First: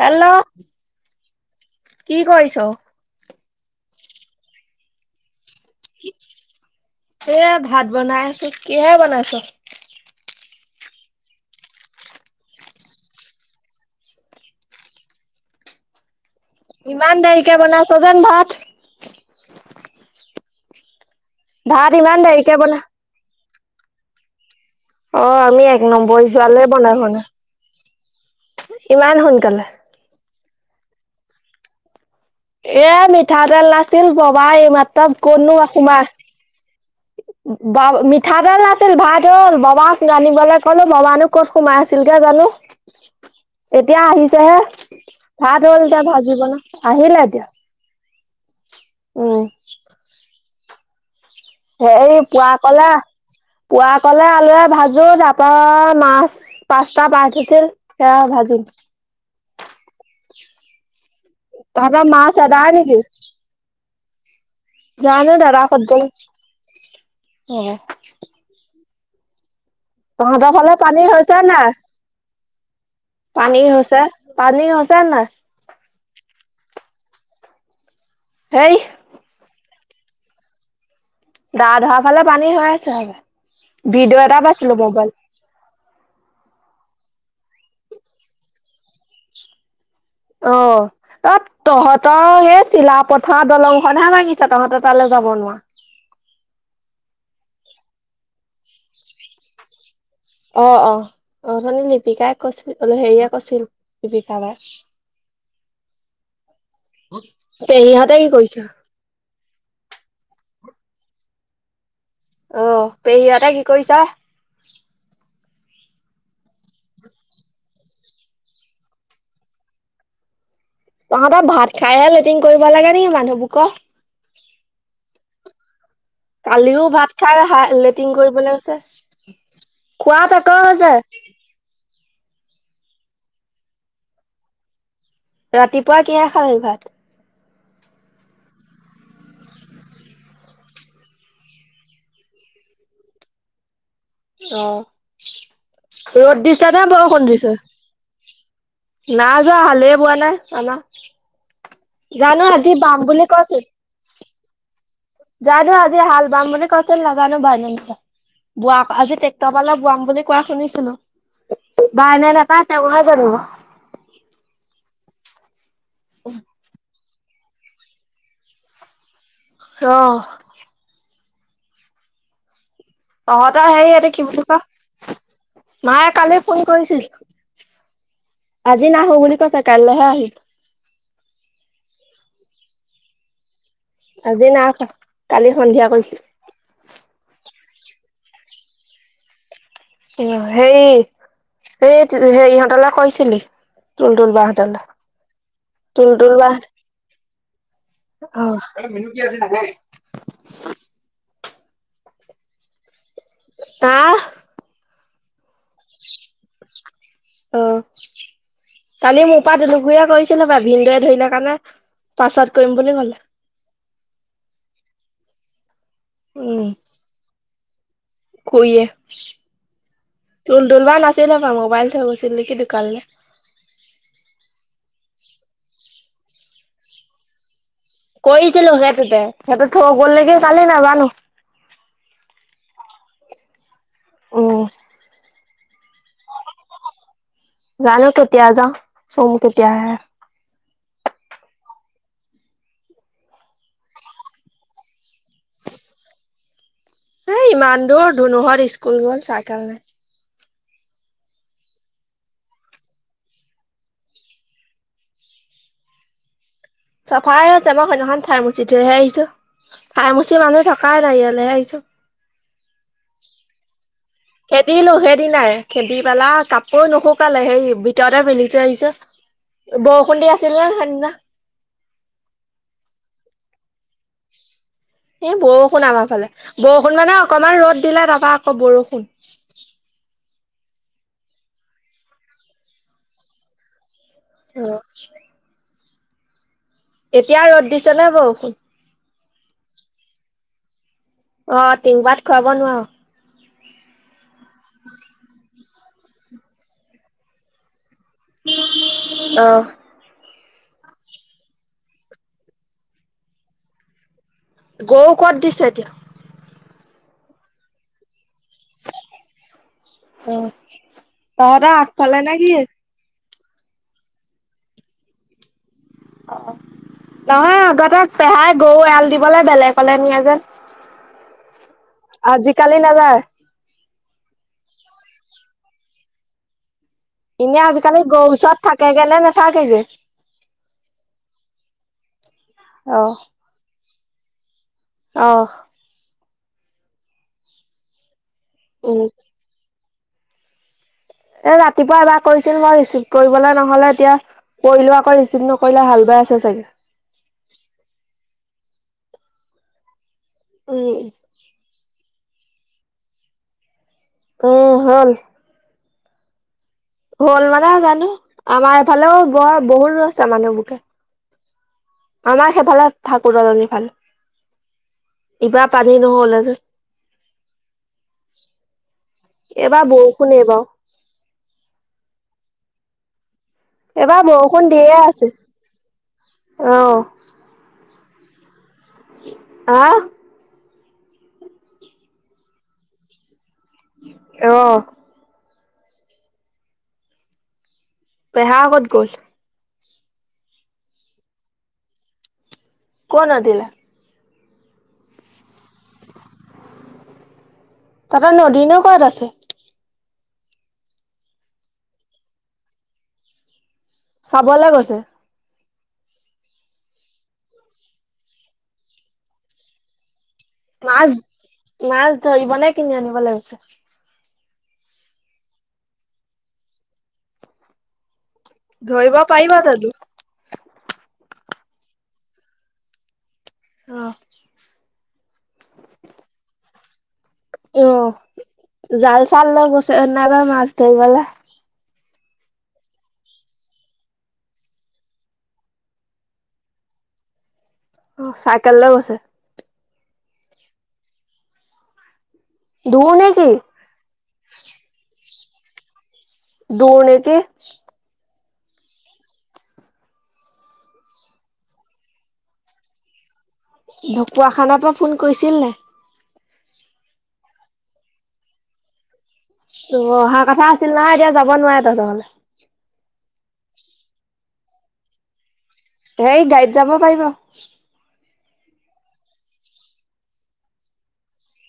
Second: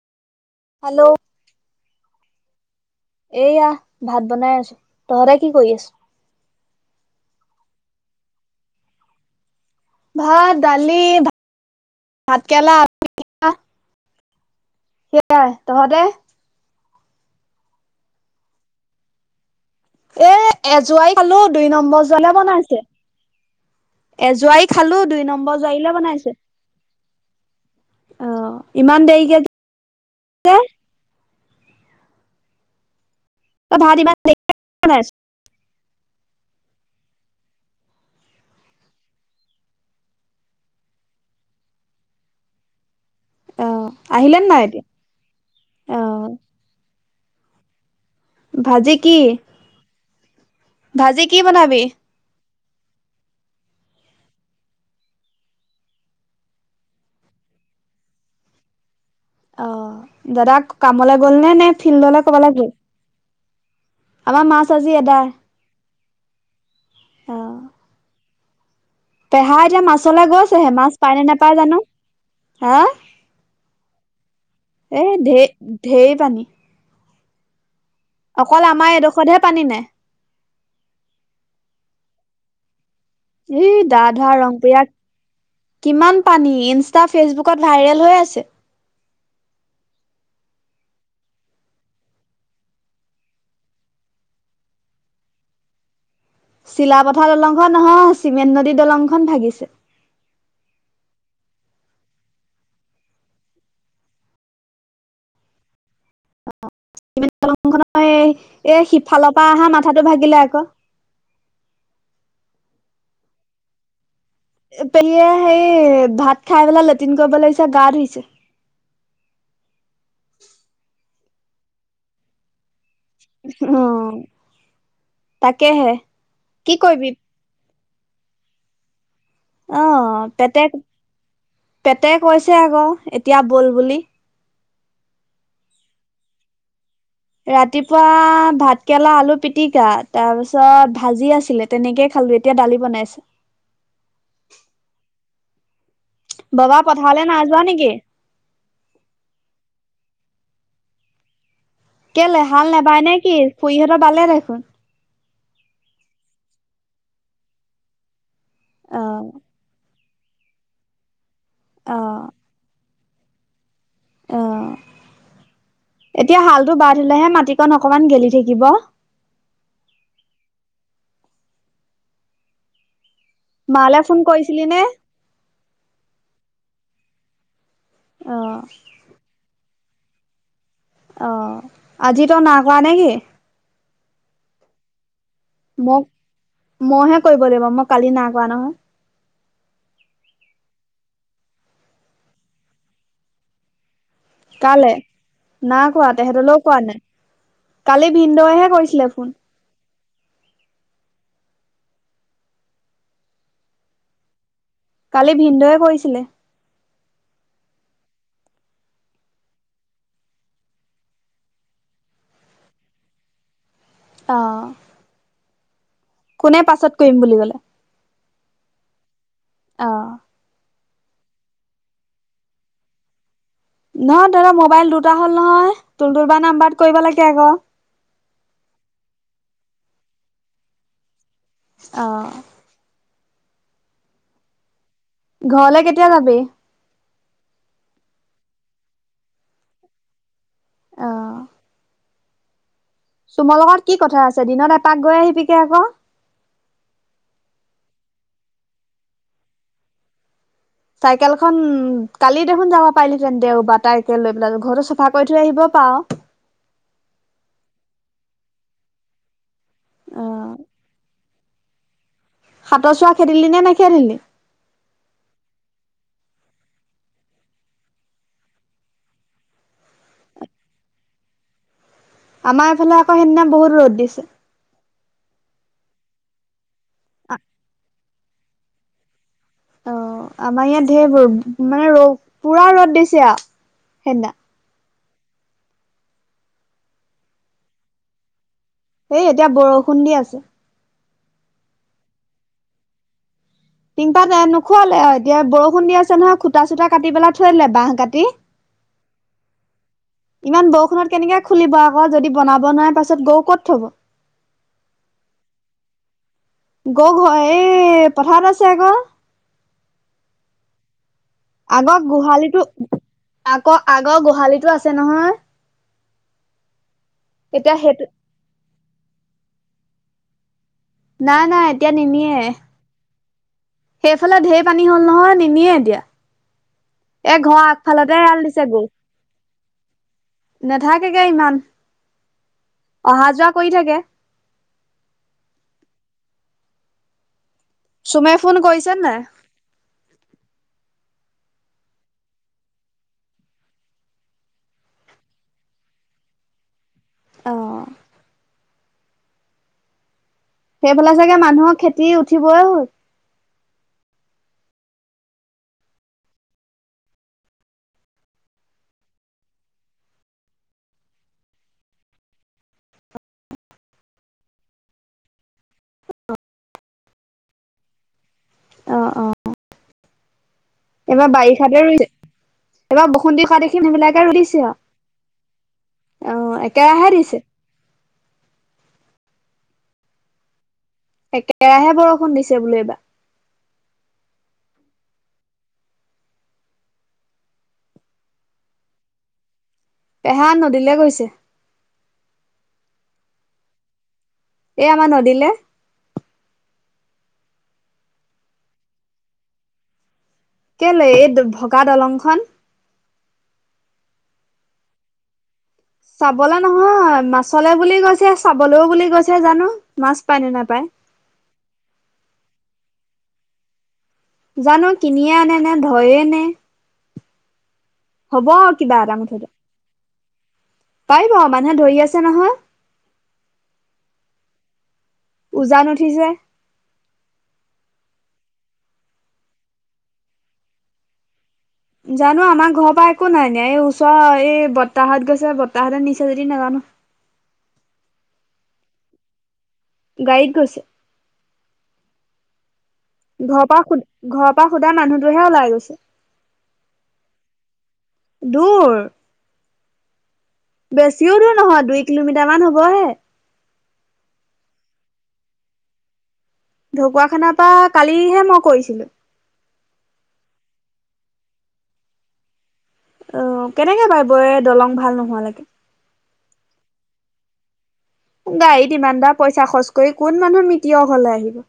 Hello. Hello. কি কৰিছ? এইয়া ভাত বনাই আছো, তহঁতে কি কৰি আছ? এইয়া ভাত বনাই আছো, কিহেৰে বনাইছ? ভাত, দালি, ভাতকেৰেলা সেয়াই, তহঁতে? ইমান দেৰিকে বনাইছ যেন ভাত? এ এজুৱাই খালো, দুই ভাত নম্বৰ ইমান যোৱালে দেৰিকে বনা বনাইছে। এজোৱাই খালো দুই অ', নম্বৰ আমি এক জোৱাইলে বনাইছে নম্বৰি জোৱালে বনাই হোৱা অ', নাই। ইমান দেৰিকে সোনকালে? [unintelligible] এয়া মিঠাতেল তই ভাত নাছিল ইমান দেৰিকে ববাই এইমাত্ৰ বনাইছ ক'ত নো সোমা ব, মিঠাতেল নাছিল ভাত হল, ববাক আনিবলৈ ক'লো ববানো ক'ত সোমাই আছিল গে জানো। অ এতিয়া আহিছে আহিলে নে হে, নাই এতিয়া? ভাত হ'ল অ এতিয়া ভাজি বনাম।, আহিলে এতিয়া। ভাজি কি? [inaudible] ভাজি কি বনাবি? হেৰি পুৱা কলা, পুৱা কলে আলুৱে ভাজো, তাৰপৰা মাছ। পাঁচতা মাছ আছিল, সেইয়া ভাজিম। অ', দাদা কামলৈ গ'ল, নে নে তহঁতৰ ফিল্ডলৈ মাছ ক'বালে গল? এদাই নেকি আমাৰ মা জানো দাদা ক'ত গল, অ'। পেহা এতিয়া মাছলৈ তহঁতৰ গৈছেহে, ফালে মাছ পানী পাই নে হৈছে নোপায় নাই জানো, হা? পানী হৈছে, পানী হৈছে এ নে নাই? ঢেৰ ঢেৰ পানী। অকল হেই আমাৰ এইডখৰতহে পানী নাই। দাধৰা ফালে পানী হৈ আছে, ই দা ভিডিঅ' ধৰা এটা ৰংপুৰীয়া পাইছিলো মোবাইল। কিমান পানী, ইনষ্টা ফেচবুকত ভাইৰেল হৈ আছে। অ'। অ', তহঁতৰ সেই চিলাপথাৰৰ দলং খন হে ভাঙিছে, তহঁতৰ তালে যাব নোৱাৰা। চিলাপথাৰৰ দলংখন নহয়, চিমেন নদী দলংখন হে ভাগিছে। অ' অ', অথনি লিপিকাই কৈছিল, বোলে অ' হেৰিয়ে কৈছিল, লিপিকা বায়ে। দলংখনৰ পেহীহঁতে কি এই কৰিছে এ সিফালৰ পৰা অহা মাথাটো ভাগিলে আকৌ। অঁ, পেহীহঁতে কি কৰিছে? পেহীয়ে সেই ভাত খাই পেলাই লেট্ৰিন কৰিব লাগিছে। গা ধুইছে। তহঁতৰ ভাত খাইহে লেট্ৰিন কৰিব লাগে। নেকি মানুহবোৰ ওঁ, ক হোঁহ্ হোঁহ্, তাকেহে। কি কালিও কৰিবি ভাত খাই হা লেটিন কৰিবলে গৈছে। খোৱা তাক হৈছে। পেটে কৈছে আক' এতিয়া বল বুলি। ৰাতিপুৱা কিহে খালি ভাত? ৰাতিপুৱা ভাত কেৰেলা, আলু পিতিকা তাৰপিছত ভাজি আছিলে তেনেকে খালোঁ। এতিয়া দালি বনাইছে। অঁ, ৰ'দ দিছে বাবা নে পথাৰলৈ বৰষুণ নাই দিছ? যোৱা নেকি নাই যোৱা হালেই বোৱা নাই আমাৰ। কে'লে জানো আজি হাল বাম নেবাই বুলি নেকি? কৈছিল খুৰীহঁতৰ বালে দেখোন। জানো আজি হাল বাম বুলি কৈছিল। নাজানোঁ বাই নে নাবাই। বোৱা অ আজি ট্ৰেক্টৰ পালে বোৱাম বুলি কোৱা শুনিছিলো। অ বায় এ নেবায় তেওঁহে জানিব। অঁ, এতিয়া হালটো বায় দিলেহে মাটিকণ অকমান গেলি থাকিব। ৰহ্! তহঁতৰ হেই মালে এইটো ফোন কি বুলি কৰিছিলি নে কয়? মাইয়ে কালি ফোন কৰিছিল। অ আজি নাহো বুলি কৈছে কলিলেহে আহি অঁ, আজি তই নাই কৰা নেকি? আজি নাই কৰা। কালি সন্ধিয়া মোক কৰিছিলোঁ। মইহে কৰিব লাগিব। মই কালি নাই কৰা নহয়। উম, সেই এই টি হে ইহঁতলে কৰিছিলি? তুল তুল বাহঁতলে। কালে নাই তুল কৰা তুল বাহ তেহেঁতলৈও কৰা নাই কালি অ ভিন্দৌৱেহে কৰিছিলে ফোন। তাহঁ কালি ভিন্দৌৱে কৰিছিলে। অহ্। কালি মোৰপৰা দুলো খুৰীয়ে কৰিছিলে বাও। ভিন্দৌৱে ধৰিলে কাৰণে পাছত কৰিম বুলি ক'লে। অঁ'। কোনে উম পাছত কৰিম বুলি ক'লে? খুৰীয়ে। অ তুল তুলবা নাছিলে হপাই মোবাইল থই গৈছিল নেকি দোকানলে? নহয় তাহাঁতৰ মোবাইল দুটা হ'ল নহয়। তুল তুলবা নাম্বাৰত কৰিব লাগে আক'। কৰিছিলো সেইটোতে। সেইটো থই গ'ল নেকি কালি নাজানোঁ। অঁ। উম। ঘৰলে কেতিয়া যাবি? জানো কেতিয়া যাওঁ। চুম কেতিয়া আহে। অ চুমৰ লগত কি কথা আছে। দিনত এপাক গৈ আহিবিকে আক'। হেই ইমান দূৰ, ধুনুহঁত স্কুল গ'ল চাইকেল নাই। চাইকেলখন, কালি দেখোন যাব পাৰিলি হেঁতেন দেইবাৰ। তাইকে লৈ পেলাই ঘৰতো চফা কৰি থৈ আহিব পাৱ। চফাই আছে। মই সেইদিনাখন ঠাইমুচি থৈহে আহিছোঁ। অ ঠাইমুচি মানুহ থকাই নাই ইয়ালেহে আহিছোঁ। হাতৰ চোৱা খেদিলি নে নেখেদিলি? খেদিলো সেইদিনাই। খেদি পেলাই কাপোৰ নুশুকালে সেই ভিতৰতে মেলি থৈ আহিছোঁ। বৰষুণ দি আছিল নে সেইদিনা? আমাৰ এইফালে আক' সেইদিনা বহুত ৰ'দ দিছে। এই বৰষুণ আমাৰ ফালে, বৰষুণ মানে অকমান ৰ'দ দিলে, তাৰপৰা আকৌ বৰষুণ। অ', আমাৰ ইয়াত ধেৰ বৰষুণ, মানে ৰ, পুৰা ৰ'দ দিছে আৰু সেইদিনা। অ'। এতিয়া ৰ'দ দিছে নে বৰষুণ? এই এতিয়া বৰষুণ দি আছে। অ', টিং পাত খুৱাব নোৱাৰো। টিংপাত এ, নোখুৱালে, এতিয়া বৰষুণ দি আছে নহয় খুটা চুটা কাটি পেলাই থৈ দিলে বাহ কাটি। অহ। ইমান বৰষুণত কেনেকে খুলিব আকৌ, যদি বনাব নোৱাৰাৰে পাছত গৰু ক'ত থব। গৰু ক'ত দিছে এতিয়া? গৰু ঘৰ, এই পথাৰত আছে আকৌ। তহঁতৰ আগৰ আগফালে নে কি গোহালিটো আগৰ, আগৰ গোহালিতো আছে নহয়। নহয়, এতিয়া আগতে সেইটো পেহাই গৰু এৰাল দিবলৈ বেলেগলে নিয়ে যেন। নাই নাই এতিয়া নিনিয়ে। [unintelligible] সেইফালে ঢেৰ পানী হ'ল নহয়, নিনিয়ে এতিয়া। এ ঘৰ এনেই আজিকালি আগফালতে গৰু এৰাল ওচৰত থাকেগেনে নাথাকেগে। নেথাকেগে ইমান, অহ। অহা যোৱা কৰি থাকে। অ'। চুমে ফোন কৰিছে উম, নে নাই? এ, ৰাতিপুৱা এবাৰ কৰিছিল, মই ৰিচিভ কৰিবলৈ নহ'লে তেতিয়া। কৰিলো আকৌ ৰিচিপ্ নকৰিলে হাল বাই আছে চাগে। অঁ। উম, সেইফালে চাগে মানুহৰ খেতি উঠিবই হ'ল। উম, হ'ল। হ'ল মানে জানো, আমাৰ এফালেও বৰ, বহুত ৰুইছে মানুহবোৰে। আমাৰ সেইফালে ঠাকুৰ দলনি ফালে। ইবাৰ পানী নহ'লে যে। অ অ এইবাৰ বৰষুণ এইবাৰো। এইবাৰ বাৰিষাতে ৰুইছে, এইবাৰ বৰষুণ দি থকা [unintelligible] এইবাৰ বিলাকে ৰুইছে বৰষুণ দিয়ে আছে। আৰু অ', একেৰাহে দিছে। আহ? একেৰাহে বৰষুণ দিছে বোলো এইবাৰ। আহ। পেহা ক'ত গ'ল? পেহা নদীলৈ গৈছে। ক'ৰ নদীলে? এ, আমাৰ নদীলে। তাহঁতৰ নদীনো ক'ত আছে? কেলে, এই, ভগা দলংখন। চাবলৈ গৈছে। চাবলে নহয়, মাছলে বুলি গৈছে, চাবলৈও বুলি গৈছে, জানো, মাছ পায় নে নাপায়। মাছ, মাছ ধৰিবনে, কিনি আনিবলে গৈছে? জানো কিনিয়ে আনে নে, ধৰিয়ে আনে। হ'ব কিবা ধৰিব এটা মুঠতে পাৰিবা জানো? পাৰিব মানুহে ধৰি আছে নহয় অঁ উজান উঠিছে অ জাল চাল লৈ গৈছে না মাছ ধৰিবলে জানো আমাৰ ঘৰৰ পৰা একো নাই নিয়া এই ওচৰ এই বতাহত গৈছে বৰতাহতে নিচা যদি নাজানো অ চাইকেললৈ বছে গাইত গৈছে ধণ ঘৰৰ পৰা ঘৰৰ পৰা সোধা মানুহটোহে ওলাই গৈছে দুূৰ্ নীতি দূৰ বেছিও দূৰ নহয় দুই কিলোমিটাৰ মান হবহে ঢকুৱাখানাৰ পৰা ফোন কৰিছিল নে ঢকুৱাখানাৰ পৰা কালিহে মই কৰিছিলো ত অহা কথা আছিল না এতিয়া যাব নোৱাৰে তহঁতৰলে অ কেনেকে বাইিব এ দলং ভাল নোহোৱালৈকে এই গাড়ত যাব পাৰিব গাড়ীত ইমান দাৰ পইচা খৰচ কৰি কোন মানুহৰ মিতি হলে আহিব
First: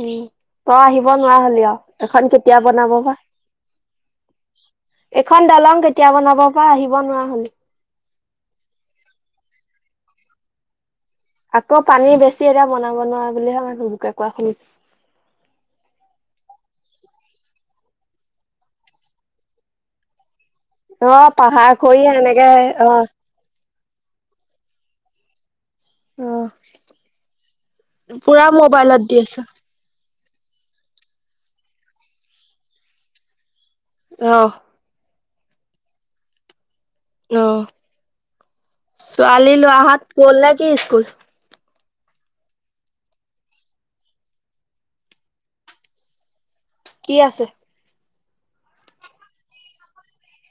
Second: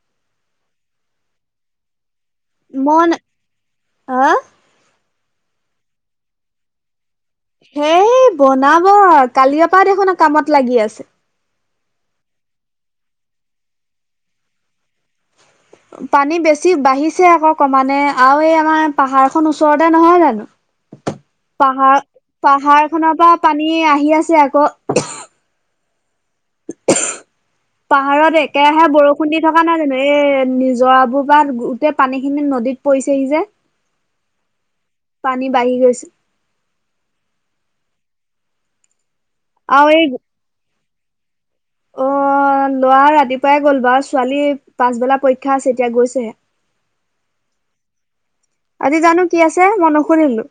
উম তই আহিব নোৱাৰা হলি অ এখন কেতিয়া বনাব মন বা হা এখন দালং কেতিয়া বনাব পৰা আহিব নোৱাৰা হলে হেই বনাব কালিপা দেখোন কামত লাগি আছে আকৌ পানী বেছি এতিয়া বনাব নোৱাৰোৱা বুলিহে মানে সুজোকে কোৱা শুনি পানী বেছি বাঢ়িছে আকৌ কমানে আৰু এই আমাৰ পাহাৰ খ ওচৰতে নহয় জানো অ পাহাৰ খৰি এনেকে অ পাহাৰ খনৰ পৰা পানী আহি আছে আকৌ পাহাৰত পুৰা একেৰাহে মোবাইলত বৰষুণ দি আছে। থকা নাই জানো এ নিজৰাবোৰ পৰা গোটেই পানী খিনি নদীত পৰিছেহি যে আহ পানী বাঢ়ি গৈছে অ ছোৱালী আৰু এই লোৱাাহাত গ'ল নে কি স্কুল অ [unintelligible] ল'ৰা ৰাতিপুৱাই গ'ল বাৰু ছোৱালী পাছবেলা পৰীক্ষা আছে এতিয়া গৈছেহে কি আছে আজি জানো কি আছে মই নসুৰিলো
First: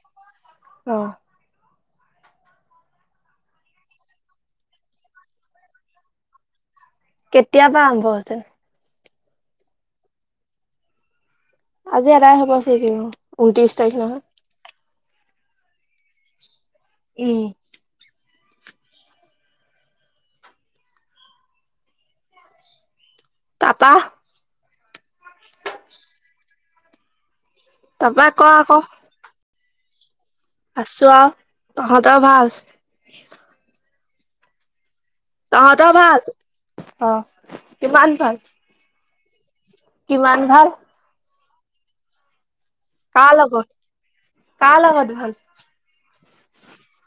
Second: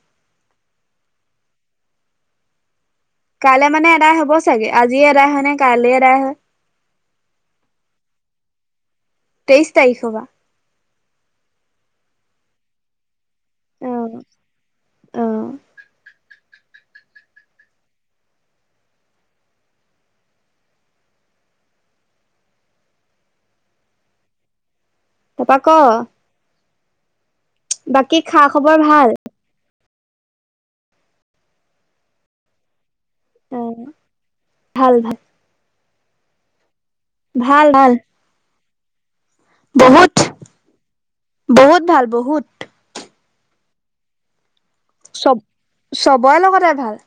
অ কাইলৈ মানে এদাই হ'ব চাগে আজিয়ে এদায় হয় নে কাইলে এদাই হয় কেতিয় পৰাা আৰম্ভ হৈছিল তেইশ তাৰিখ হ' বা আজি এৰাই হব চ কি ঊনত্ৰিশ তাৰিখ নহয় আহ উম টাটা তাপা ক বাকী তাপা ক খা খবৰ আকৌ ভাল আছো আৰু তহঁতৰ ভাল অ ভাল ভাল তহঁতৰ ভাল অ কিমান ভাল বহুত কিমান ভাল। বহুত ভাল বহুত। কা লগত কা লগত। ভাল? চব চবৰে লগতে ভাল।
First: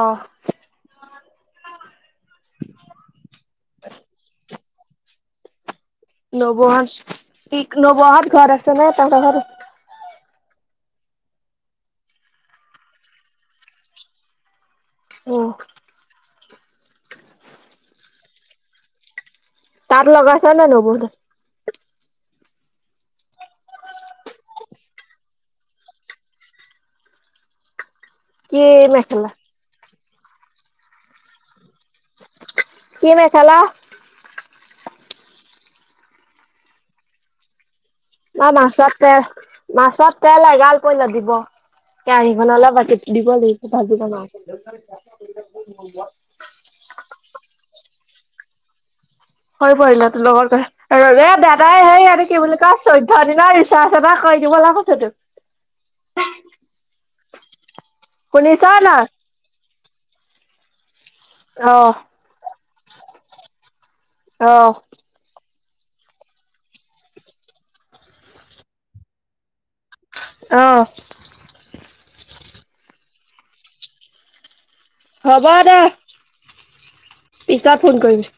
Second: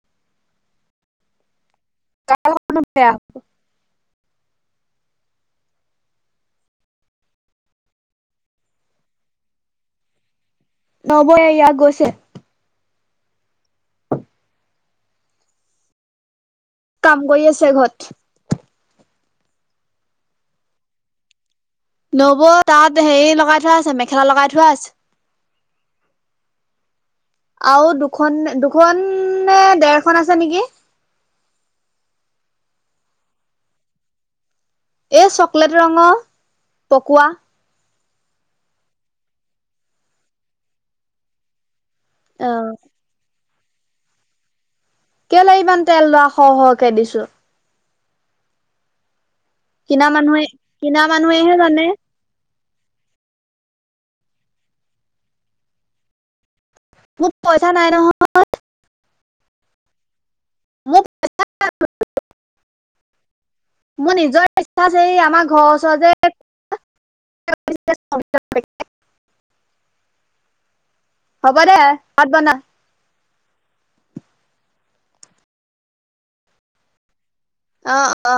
অ। কা লগত নু বেয়া। নবহাত ইগ নবহাত ঘৰত আছে নে তহঁতৰ ঘৰ। নবও এইয়া গৈছে। অ। কাম কৰি আছে ঘৰত। তাত লগাইছা নে নবও হেতে। নবৌ তাত হেৰি লগাই থোৱা আছে মেখেলা লগাই থোৱা আছে। আও দুখন কি মেখেলা? দুখনে ডেৰখন আছে নেকি। কি মেখেলা। এ চকলেট ৰঙ পকোৱা। ম মাছত তেল মাছত তেল এগালকৈ লাগিব দিব। কেয়াসিখন অ অলপ বতি দিব ভাজি [unintelligible] কেলেই ইমান তেল লোৱা হ হ কে দিছো। হৈ কিনা পৰিলা তোৰ মানুহে লগৰ ক কিনা ৰ মানুহেহে দাদাই জানে হে ইহতে কি বুলি। ত চৈধ্য দিনা ৰিচাৰ্জ এটা কৰি দিব কিব লাভ আছে তো। মোক পইচা নাই নহয়। শুনিছ নাই? মোক [inaudible] অ', মোৰ নিজৰ অ', ৰিছাজ। [inaudible] আমাৰ ঘৰৰ ওচৰ যে [inaudible] অ। হ'ব দে ভাত বনাং। হ'ব দে পিছত অ ফোন কৰিম।